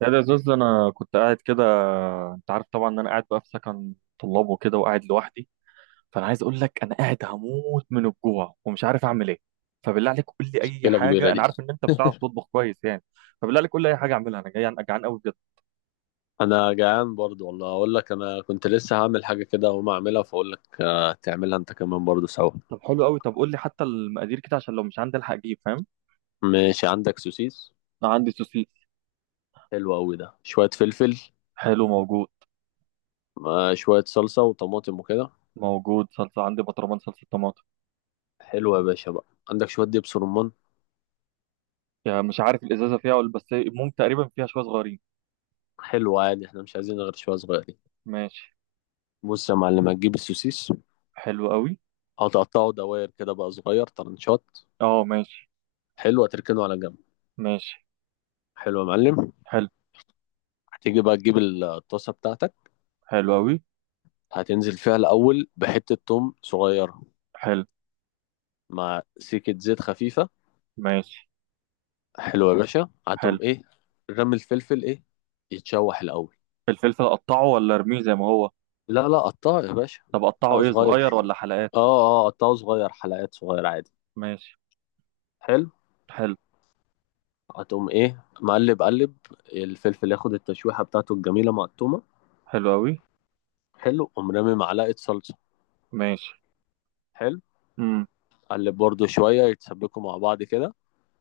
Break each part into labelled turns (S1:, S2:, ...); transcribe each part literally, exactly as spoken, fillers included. S1: لا، ده يا زوز، انا كنت قاعد كده. انت عارف طبعا ان انا قاعد بقى في سكن طلاب وكده، وقاعد لوحدي. فانا عايز اقول لك، انا قاعد هموت من الجوع ومش عارف اعمل ايه. فبالله عليك قول لي اي
S2: مشكلة كبيرة
S1: حاجه، انا
S2: دي.
S1: عارف ان انت بتعرف تطبخ كويس يعني. فبالله عليك قول لي اي حاجه اعملها، انا جاي جعان قوي بجد.
S2: أنا جعان برضو والله أقول لك، أنا كنت لسه هعمل حاجة كده وما أعملها فأقول لك آه، تعملها أنت كمان برضو سوا.
S1: طب حلو قوي. طب قول لي حتى المقادير كده عشان لو مش عندي الحق اجيب، فاهم؟
S2: ماشي عندك سوسيس؟
S1: انا عندي سوسيس.
S2: حلو أوي، ده شوية فلفل
S1: حلو، موجود.
S2: مع شوية صلصة وطماطم وكده.
S1: موجود، صلصه عندي، بطرمان صلصه طماطم.
S2: حلو يا باشا بقى. عندك شوية دبس رمان؟
S1: يعني مش عارف الازازه فيها ولا بس، المهم تقريبا فيها شويه صغيرين.
S2: حلو عادي، احنا مش عايزين غير شوية صغيرين.
S1: ماشي.
S2: بص يا معلم، هتجيب السوسيس،
S1: حلو قوي.
S2: هتقطعه دواير كده بقى صغير طرنشات.
S1: اه، ماشي.
S2: حلو، هتركنه على جنب.
S1: ماشي.
S2: حلو يا معلم.
S1: حلو.
S2: هتيجي بقى تجيب الطاسة بتاعتك،
S1: حلو أوي.
S2: هتنزل فيها الأول بحتة توم صغيرة
S1: حلو.
S2: مع سكة زيت خفيفة.
S1: ماشي.
S2: حلوة يا باشا،
S1: حلو.
S2: هاتهم ايه، رمي الفلفل ايه، يتشوح الأول.
S1: الفلفل أقطعه ولا أرميه زي ما هو؟
S2: لا لا، قطعه يا باشا،
S1: طب أقطعه
S2: قطعه
S1: إيه،
S2: صغير.
S1: صغير ولا حلقات؟
S2: اه اه قطعه صغير، حلقات صغيرة عادي.
S1: ماشي.
S2: حلو.
S1: حلو.
S2: هتقوم ايه مقلب قلب، الفلفل ياخد التشويحة بتاعته الجميلة مع التومة.
S1: حلو أوي.
S2: حلو، قوم رامي معلقة صلصة.
S1: ماشي.
S2: حلو،
S1: امم.
S2: قلب برضو شوية يتسبكوا مع بعض كده،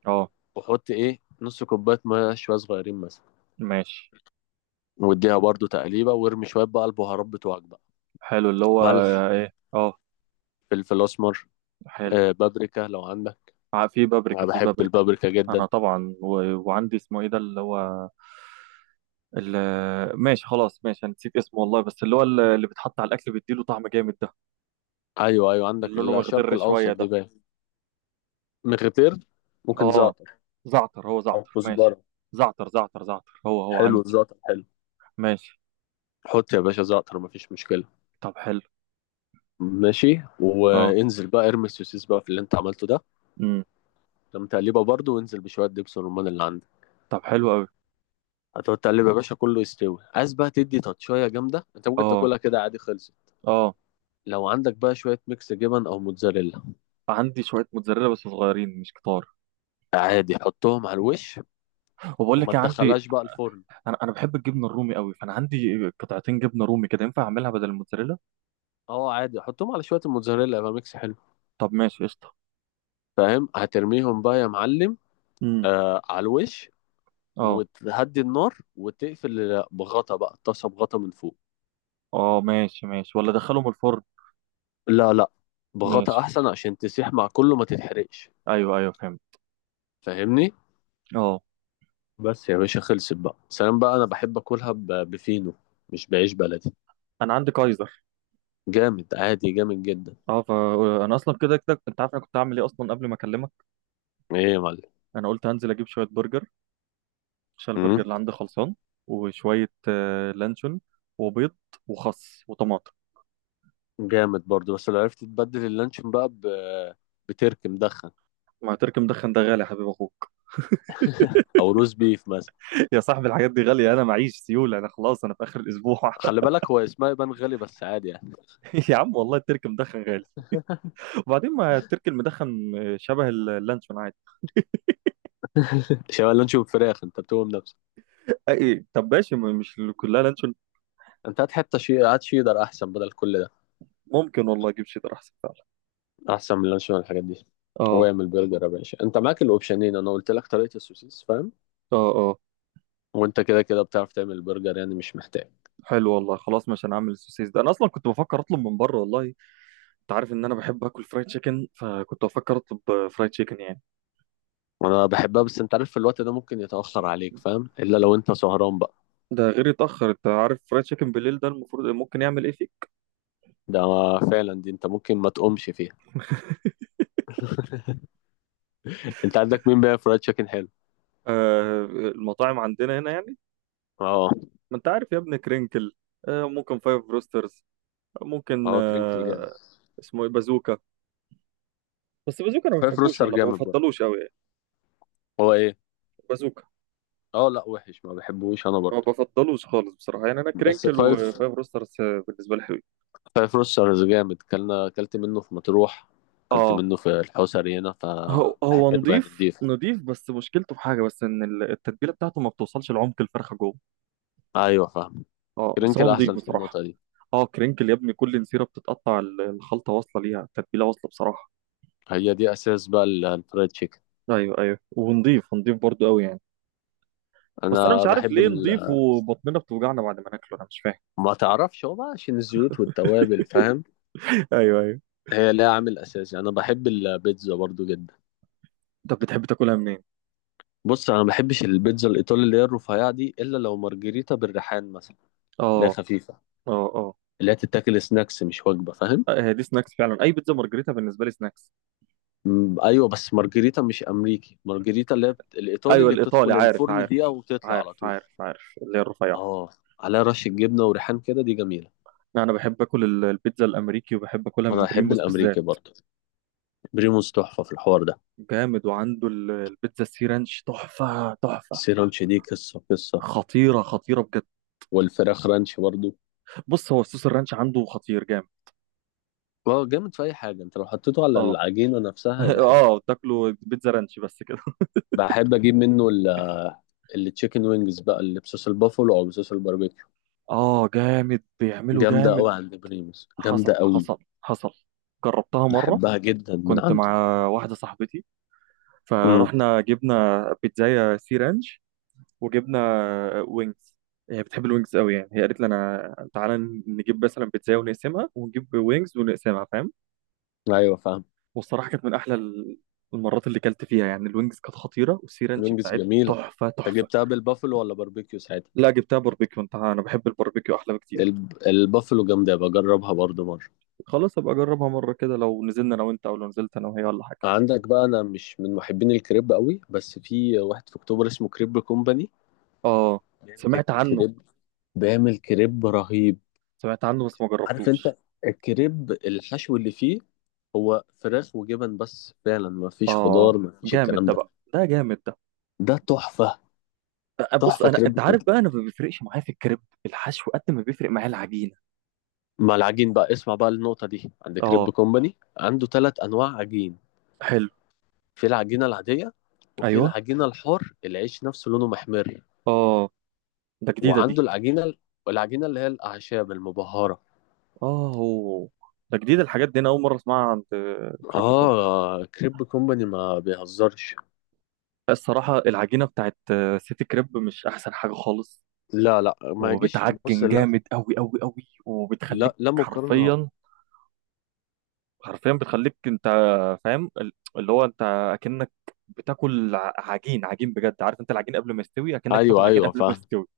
S1: أه.
S2: وحط ايه نص كوباية مية شوية صغيرين مثلا،
S1: ماشي.
S2: واديها برضو تقليبة وارمي شوية بقى البهارات بتوعك بقى:
S1: حلو، اللي هو.
S2: ملح،
S1: إيه، أه.
S2: فلفل أسمر،
S1: حلو.
S2: آه، بابريكا لو عندك.
S1: ع- في
S2: انا
S1: بابريكا في
S2: بحب
S1: بابريكا.
S2: البابريكا جدا.
S1: أنا طبعا و... وعندي اسمه إيه ده اللي هو. ال... ماشي، خلاص، ماشي، أنا نسيت اسمه والله، بس اللي هو ال- اللي بيتحط على الأكل بيديله طعم جامد ده.
S2: ايوه ايوه،
S1: اللي
S2: عندك
S1: لونه
S2: الشرق
S1: مخضر شوية
S2: الاوسط دي
S1: ده.
S2: باين، مغتير، ممكن
S1: أه.
S2: زعتر
S1: زعتر، هو
S2: او
S1: زعتر، ماشي.
S2: كزبره.
S1: زعتر زعتر زعتر هو هو
S2: حلو
S1: عندي.
S2: الزعتر حلو.
S1: ماشي.
S2: حط يا باشا زعتر مفيش مشكله.
S1: طب حلو.
S2: ماشي،
S1: اه.
S2: وانزل بقى ارمي السوسيس بقى في اللي انت عملته ده،
S1: امم.
S2: لما تقلبها برضه وانزل بشويه دبس الرمان اللي عندك.
S1: طب حلو قوي.
S2: هتقعد تقلب يا باشا كله يستوي، عايز بقى تدي تاتشايه جامده، انت ممكن
S1: اه،
S2: تاكلها كده عادي، خلصت.
S1: اه.
S2: لو عندك بقى شويه ميكس جبن او موتزاريلا
S1: عندي شويه موتزاريلا بس صغيرين مش كتار.
S2: عادي، حطهم على الوش،
S1: وبقول
S2: وما
S1: لك إيه، عندي.
S2: تدخلهاش بقى الفرن.
S1: انا انا بحب الجبنه الرومي قوي، فانا عندي قطعتين جبنه رومي كده، ينفع اعملها بدل الموتزاريلا؟
S2: اه عادي، حطهم على شويه الموتزاريلا يبقى ميكس حلو.
S1: طب ماشي، قشطه.
S2: فاهم، هترميهم بقى يا معلم،
S1: امم.
S2: آه على الوش،
S1: اه،
S2: وتهدي النار وتقفل بغطا بقى الطاسه، بغطا من فوق.
S1: اه، ماشي ماشي، ولا ادخلهم الفرن؟
S2: لا لا، بغطا
S1: ماشي.
S2: احسن عشان تسيح مع كله ما تتحرقش.
S1: ايوه ايوه، فهمت.
S2: فاهمني،
S1: اه.
S2: بس يا باشا خلصت بقى سلام بقى. انا بحب اكلها ب- بفينو، مش بعيش بلدي.
S1: انا عندي كايزر.
S2: جامد عادي، جامد جدا.
S1: اه، فانا اصلا كده كده انت عارف انا كنت هعمل ايه اصلا قبل ما اكلمك.
S2: ايه يا معلم؟
S1: انا قلت هنزل اجيب شويه برجر، عشان البرجر
S2: مم؟
S1: اللي عندي خلصان. وشويه آه، لانشون. وبيض. وخس وطماطم.
S2: جامد برضو، بس لو عرفت تبدل اللانشون بقى ب- بترك مدخن
S1: ما ترك مدخن ده غالي، يا حبيب اخوك.
S2: او روز بيف مثلا.
S1: يا صاحبي، الحاجات دي غاليه، انا معيش سيوله، انا خلاص، انا في اخر الاسبوع.
S2: خلي بالك هو اسمها يبان غالي بس عادي يعني.
S1: يا عم، والله الترك مدخن غالي. وبعدين، ما الترك المدخن شبه اللانشون عادي.
S2: شاورما وفراخ انت بتقوم نفسك.
S1: أي، طب ماشي، م- مش كلها لانشون.
S2: انت هات حته شي، هات شيدر احسن بدل كل ده،
S1: ممكن والله اجيب شيدر، احسن فعلا.
S2: احسن من اللانشون والحاجات دي.
S1: اه.
S2: واعمل برجر يا باشا، انت معاك الاوبشنين، انا قلت لك طريقه السوسيس فاهم،
S1: اه. اه.
S2: وانت كده كده بتعرف تعمل برجر يعني مش محتاج.
S1: حلو والله، خلاص مش هنعمل السوسيس ده، انا اصلا كنت بفكر اطلب من بره والله. انت عارف ان انا بحب اكل فرايد تشيكن، فكنت بفكر اطلب فرايد تشيكن يعني.
S2: وانا بحبها، بس انت عارف في الوقت ده ممكن يتاخر عليك فاهم، الا لو انت سهران بقى.
S1: ده غير يتاخر، انت عارف فرايد تشيكن بالليل ده المفروض ممكن يعمل ايه فيك.
S2: ده فعلا دي انت ممكن ما تقومش فيها. انت عندك مين بقى فرايد تشيكن حلو؟
S1: آه، المطاعم عندنا هنا يعني.
S2: اه
S1: ما انت عارف يا ابني، كرينكل. آه، ممكن فايف بروسترز. ممكن.
S2: اه كرينكل جامد.
S1: آه، اسمه ايه، بازوكا. بس بازوكا انا ما
S2: فايف
S1: بحبوش
S2: روستر
S1: والله، ما
S2: جامد برضه.
S1: بفضلوش قوي يعني.
S2: هو ايه؟
S1: بازوكا.
S2: اه لا وحش، ما بحبوش انا
S1: ما
S2: برضه.
S1: بفضلوش خالص بصراحه يعني، انا
S2: بس
S1: كرينكل
S2: فايف،
S1: وفايف بروسترز، آه، بالنسبه لي حلو.
S2: فايف روسترز جامد، كلنا اكلت منه في مطروح، اكلت
S1: اه،
S2: منه في الحوسري هنا
S1: هو هو
S2: فحلو يعني
S1: نضيف
S2: نضيف.
S1: نضيف، بس مشكلته في حاجه بس، ان ال- التتبيله بتاعته ما بتوصلش لعمق الفرخه جوه.
S2: ايوه فاهم.
S1: اه، بس
S2: كرنكل
S1: هو
S2: احسن
S1: نضيف
S2: في
S1: بصراحه.
S2: النقطه دي.
S1: اه، كرينكل يا ابني كل نسيره بتتقطع، ال- الخلطه واصله ليها، التتبيله واصله بصراحه.
S2: هي دي اساس بقى ال- الفرايد تشيكن.
S1: ايوه ايوه، ونضيف نضيف برضو قوي يعني. بس انا
S2: انا
S1: مش عارف
S2: بحب
S1: ليه
S2: ال...
S1: نضيف، وبطننا بتوجعنا بعد ما ناكله، انا مش فاهم.
S2: ما تعرفش هو بقى عشان الزيوت والتوابل فاهم،
S1: ايوه ايوه.
S2: هي ليها عامل اساسي. انا بحب البيتزا برضو جدا.
S1: طب بتحب تاكلها منين؟
S2: بص انا ما بحبش البيتزا الايطالي اللي هي الرفيعه دي الا لو مارجريتا بالريحان مثلا، اللي
S1: اه.
S2: هي خفيفه،
S1: اه. اه.
S2: اللي هي تتاكل سناكس مش وجبه فاهم.
S1: آه، هي دي سناكس فعلا، اي بيتزا مارجريتا بالنسبه لي سناكس.
S2: مم، ايوه بس مارجريتا مش امريكي، مارجريتا اللي هي بت... الايطالي
S1: ايوه،
S2: اللي بتدخل
S1: الايطالي، عارف
S2: الفرن
S1: عارف.
S2: دقيقه وتطلع على
S1: عارف
S2: طول.
S1: عارف عارف اللي هي الرفيعه.
S2: اه عليها رشه جبنه وريحان كده دي جميله.
S1: انا بحب اكل ال- البيتزا الامريكي، وبحب اكلها
S2: انا
S1: من
S2: احب
S1: بريموس
S2: الامريكي
S1: بالذات.
S2: برضه. بريموس تحفه في الحوار ده.
S1: جامد، وعنده ال- البيتزا السي رانش تحفه تحفه.
S2: السيرانش دي قصه قصه.
S1: خطيره خطيره بجد.
S2: والفراخ رانش برضه.
S1: بص هو صوص الرانش عنده خطير جامد.
S2: اه جامد في اي حاجه، انت لو حطيته على
S1: اه.
S2: العجينه نفسها يبقى حلو.
S1: اه، تاكله بيتزا رانش بس كده.
S2: بحب اجيب منه ال التشيكن وينجز بقى اللي بصوص البافلو او بصوص الباربيكيو.
S1: اه جامد، بيعمله
S2: جامده
S1: جامد.
S2: قوي عند بريموس، جامده
S1: حصل
S2: قوي.
S1: حصل. حصل. جربتها مرة.
S2: بحبها جدا من
S1: كنت
S2: عنده.
S1: مع واحدة صاحبتي.
S2: امم
S1: فرحنا جبنا بيتزاية سي رانش، وجبنا وينجز. هي بتحب الوينجز قوي يعني، هي قالت لي انا تعالى نجيب مثلا بيتزاية ونقسمها، ونجيب وينجز ونقسمها، فاهم؟
S2: ايوه فاهم.
S1: والصراحة كانت من احلى ال- المرات اللي كلت فيها يعني. الوينجز كانت خطيرة، والسي رانش
S2: وينجز
S1: بتاعت
S2: جميلة،
S1: تحفة
S2: انت
S1: تحفة.
S2: جبتها بالبافلو ولا باربيكيو ساعتها؟
S1: لا، جبتها باربيكيو، انت انا بحب الباربيكيو احلى بكتير.
S2: الب... البافلو جامدة، بجربها برضو مرة.
S1: خلاص ابقى اجربها مرة كده، لو نزلنا انا وانت او لو نزلت انا وهي ولا حاجة.
S2: عندك بقى، انا مش من محبين الكريب قوي بس في واحد في اكتوبر اسمه كريب كومباني،
S1: اه.
S2: بيعمل
S1: سمعت عنه.
S2: الكريب، بيعمل كريب رهيب.
S1: سمعت عنه بس ما
S2: عارف انت،
S1: جربتوش.
S2: الكريب الحشو اللي فيه هو فراخ وجبن بس فعلا، ما فيش خضار،
S1: اه
S2: ما فيش
S1: جامد
S2: الكلام
S1: ده
S2: ده.
S1: بقى، ده جامد ده.
S2: ده تحفة.
S1: آه، بص
S2: تحفة
S1: انا،
S2: كريب
S1: انت عارف
S2: كومباني.
S1: بقى، انا ما بيفرقش معايا في الكريب، الحشو قد ما بيفرق معايا العجينه.
S2: مع العجين بقى، اسمع بقى النقطة دي، عند كريب
S1: اه.
S2: كومباني عنده ثلاث انواع عجين:
S1: حلو.
S2: في العجينة العادية، وفي
S1: ايوه.
S2: العجينة الحار العيش نفسه لونه محمر،
S1: اه. ده جديده دي.
S2: وعنده العجينة، العجينة اللي هي الأعشاب المبهرة.
S1: اه هو. ده جديده الحاجات دي، انا اول مره اسمعها عند آه، كريب كومباني.
S2: آه كريب كومباني ما بيهزرش.
S1: الصراحه العجينه بتاعت آه، سيتي كريب مش احسن حاجه خالص،
S2: لا لا ما يجيش، بص
S1: وبتعجن
S2: لا.
S1: جامد قوي قوي قوي،
S2: لا
S1: وبتخليك
S2: لا مقارنة.
S1: حرفيا. حرفيا بتخليك انت، فاهم ال- اللي هو انت اكنك بتاكل ع- عجين عجين بجد، عارف انت العجين قبل ما يستوي، اكنك
S2: أيوه
S1: بتاكل عجين
S2: أيوه
S1: قبل ما
S2: فاهم.
S1: يستوي.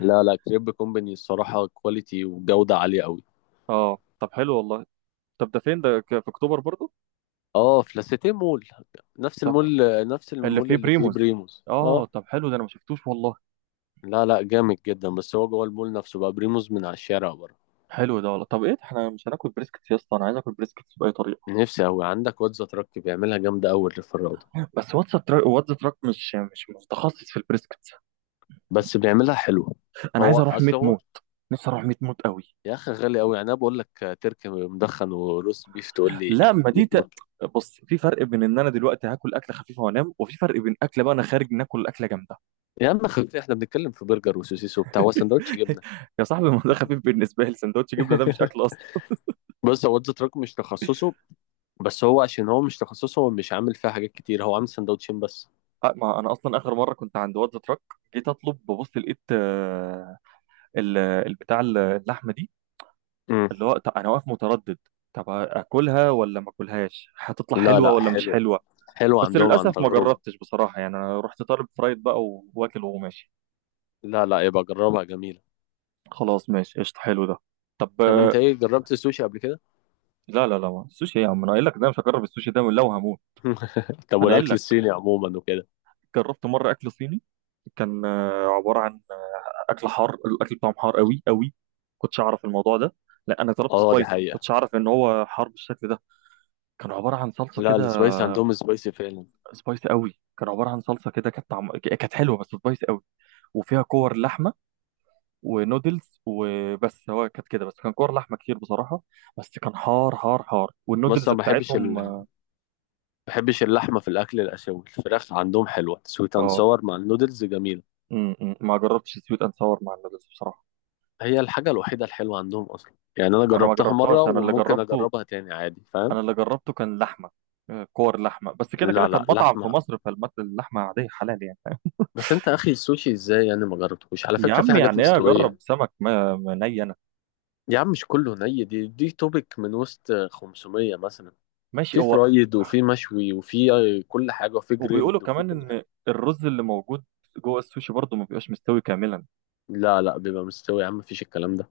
S2: لا لا كريب كومباني الصراحة كواليتي وجودة عالية أوي.
S1: اه، طب حلو والله. طب ده فين ده، ك- في اكتوبر برضو؟
S2: آه في لاسيتيه مول، نفس المول،
S1: طب.
S2: نفس
S1: اللي
S2: المول
S1: فيه
S2: اللي فيه
S1: بريموز.
S2: بريموز
S1: اه،
S2: آه.
S1: طب حلو، ده انا ما شفتوش والله.
S2: لا لا جامد جدا، بس هو جوه المول نفسه بقى، بريموز من على الشارع بره.
S1: حلو ده والله. طب ايه ده، احنا مش هناكل بريسكتس يا اسطى، انا عايز اكل بريسكتس باي طريقه.
S2: نفسي أوي، عندك واد زتركي بيعملها جامدة أوي اللي في الروضة،
S1: بس واتس تراك، واتس تراك مش مش متخصص في البريسكتس.
S2: بس بيعملها حلوة.
S1: انا
S2: هو
S1: عايز اروح
S2: أصل
S1: ميت
S2: هو،
S1: موت. نفسي اروح ميت موت قوي.
S2: يا أخي غالي أوي يعني، أنا بقول لك تركي مدخن وروس بيف تقول لي
S1: لا، ما دي ت...
S2: بتموت.
S1: بص، في فرق بين ان انا دلوقتي هاكل اكله خفيفه وانام، وفي فرق بين اكله بقى انا خارج ناكل اكله جامده.
S2: يا عم خلي احنا بنتكلم في برجر وسوسيس وبتاع، هو سندوتش جبنة.
S1: يا صاحبي، ما ده خفيف بالنسبه لي، سندوتش جبنه ده مش اكل اصلا.
S2: بص هو واد زتركي مش تخصصه، بس هو عشان هو مش تخصصه هو مش عامل فيها حاجات كتير، هو عامل سندوتشين بس.
S1: أ- ما انا اصلا اخر مره كنت عند واد تراك، جيت اطلب ببص لقيت، آه، ال- البتاع ال- اللحمه دي،
S2: مم.
S1: اللي هو، طب انا واقف متردد، طب اكلها ولا ما اكلهاش، هتطلع
S2: لا
S1: حلوه
S2: لا
S1: ولا مش
S2: حلوة،
S1: حلوه؟
S2: حلوة
S1: بس
S2: عندهم عن
S1: للاسف ما
S2: تجربة.
S1: جربتش بصراحه يعني، انا رحت طالب فرايد بقى و- واكل وماشي.
S2: لا لا يبقى جربها جميلة.
S1: خلاص ماشي، قشطه، حلو ده. طب.
S2: طب انت ايه، جربت السوشي قبل كده؟
S1: لا لا لا، ما. السوشي يا عم، انا قايل لك ده مش هجرب السوشي ده لو هموت.
S2: طب
S1: انا قايل
S2: والاكل
S1: لك،
S2: الصيني عموما وكده.
S1: جربت مره اكل صيني، كان آه، عباره عن اكل حار، الاكل بتاعهم حار قوي قوي، كنتش اعرف الموضوع ده. لا، انا طلبت
S2: اه دي
S1: سبايسي،
S2: حقيقة.
S1: كنتش اعرف ان هو حار بالشكل ده. كان عباره عن صلصه
S2: لا
S1: كده.
S2: السبايسي عندهم سبايسي فعلا.
S1: سبايسي قوي، كان عباره عن صلصه كده، كانت طعم... كانت حلوه بس سبايسي قوي. وفيها كور لحمه ونودلز وبس، هو كانت كده بس، كان كور لحمه كتير بصراحه. بس كان حار حار حار،
S2: بس
S1: والنودلز
S2: أنا ما بحبش ال...
S1: بتاعتهم،
S2: ما
S1: اه.
S2: بحبش اللحمة في الأكل الآسيوي، الفراخ عندهم حلوة سويت أند
S1: آه.
S2: ساور مع النودلز جميلة.
S1: م- م. ما جربتش سويت اند ساور مع النودلز بصراحه.
S2: هي الحاجة الوحيدة الحلوة عندهم أصلا يعني، أنا
S1: ما انا ما
S2: جربتها مرة
S1: جربتهاش، انا اللي
S2: وممكن
S1: جربته،
S2: أجربها تاني عادي فاهم.
S1: انا اللي جربته كان لحمه، آه، كور لحمه بس كده
S2: لا
S1: كده،
S2: لا
S1: كان مطعم في
S2: لحمة.
S1: مصر فالمت اللحمه عاديه حلال يعني.
S2: بس أنت أخي السوشي إزاي يعني ما جربتهوش؟ على
S1: يا
S2: فكرة في
S1: عم،
S2: حاجات
S1: يعني ايه اجرب
S2: مستوية.
S1: سمك، ما ما ني انا.
S2: يا عم مش كله ني، دي دي توبك من وسط خمسميه مثلا.
S1: ماشي،
S2: في
S1: هو.
S2: فرايد وفي مشوي وفي كل حاجة، وفي
S1: وبيقولوا
S2: جريلد وفي
S1: كمان
S2: كل حاجة.
S1: ان الرز اللي موجود جوه السوشي برضه ما بيبقاش مستوي كاملا.
S2: لا لا بيبقى مستوي يا عم، مفيش الكلام ده.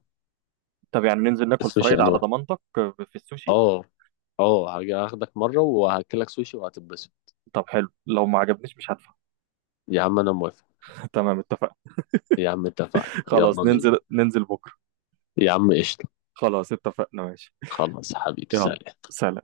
S1: طب يعني ننزل ناكل
S2: السوشي
S1: فرايد على
S2: انواع.
S1: ضمانتك؟ في السوشي.
S2: اه اه، هاجي اخدك مره وهاكلك سوشي وهتتبسط.
S1: طب حلو، لو ما عجبنيش مش هدفع.
S2: يا عم انا موافق.
S1: تمام، اتفقنا.
S2: يا عم اتفقنا، يلا
S1: خلاص،
S2: بينا.
S1: ننزل ننزل بكره.
S2: يا عم قشطه.
S1: خلاص، اتفقنا، ماشي.
S2: خلاص حبيبي
S1: يلا.
S2: سلام.
S1: سلام.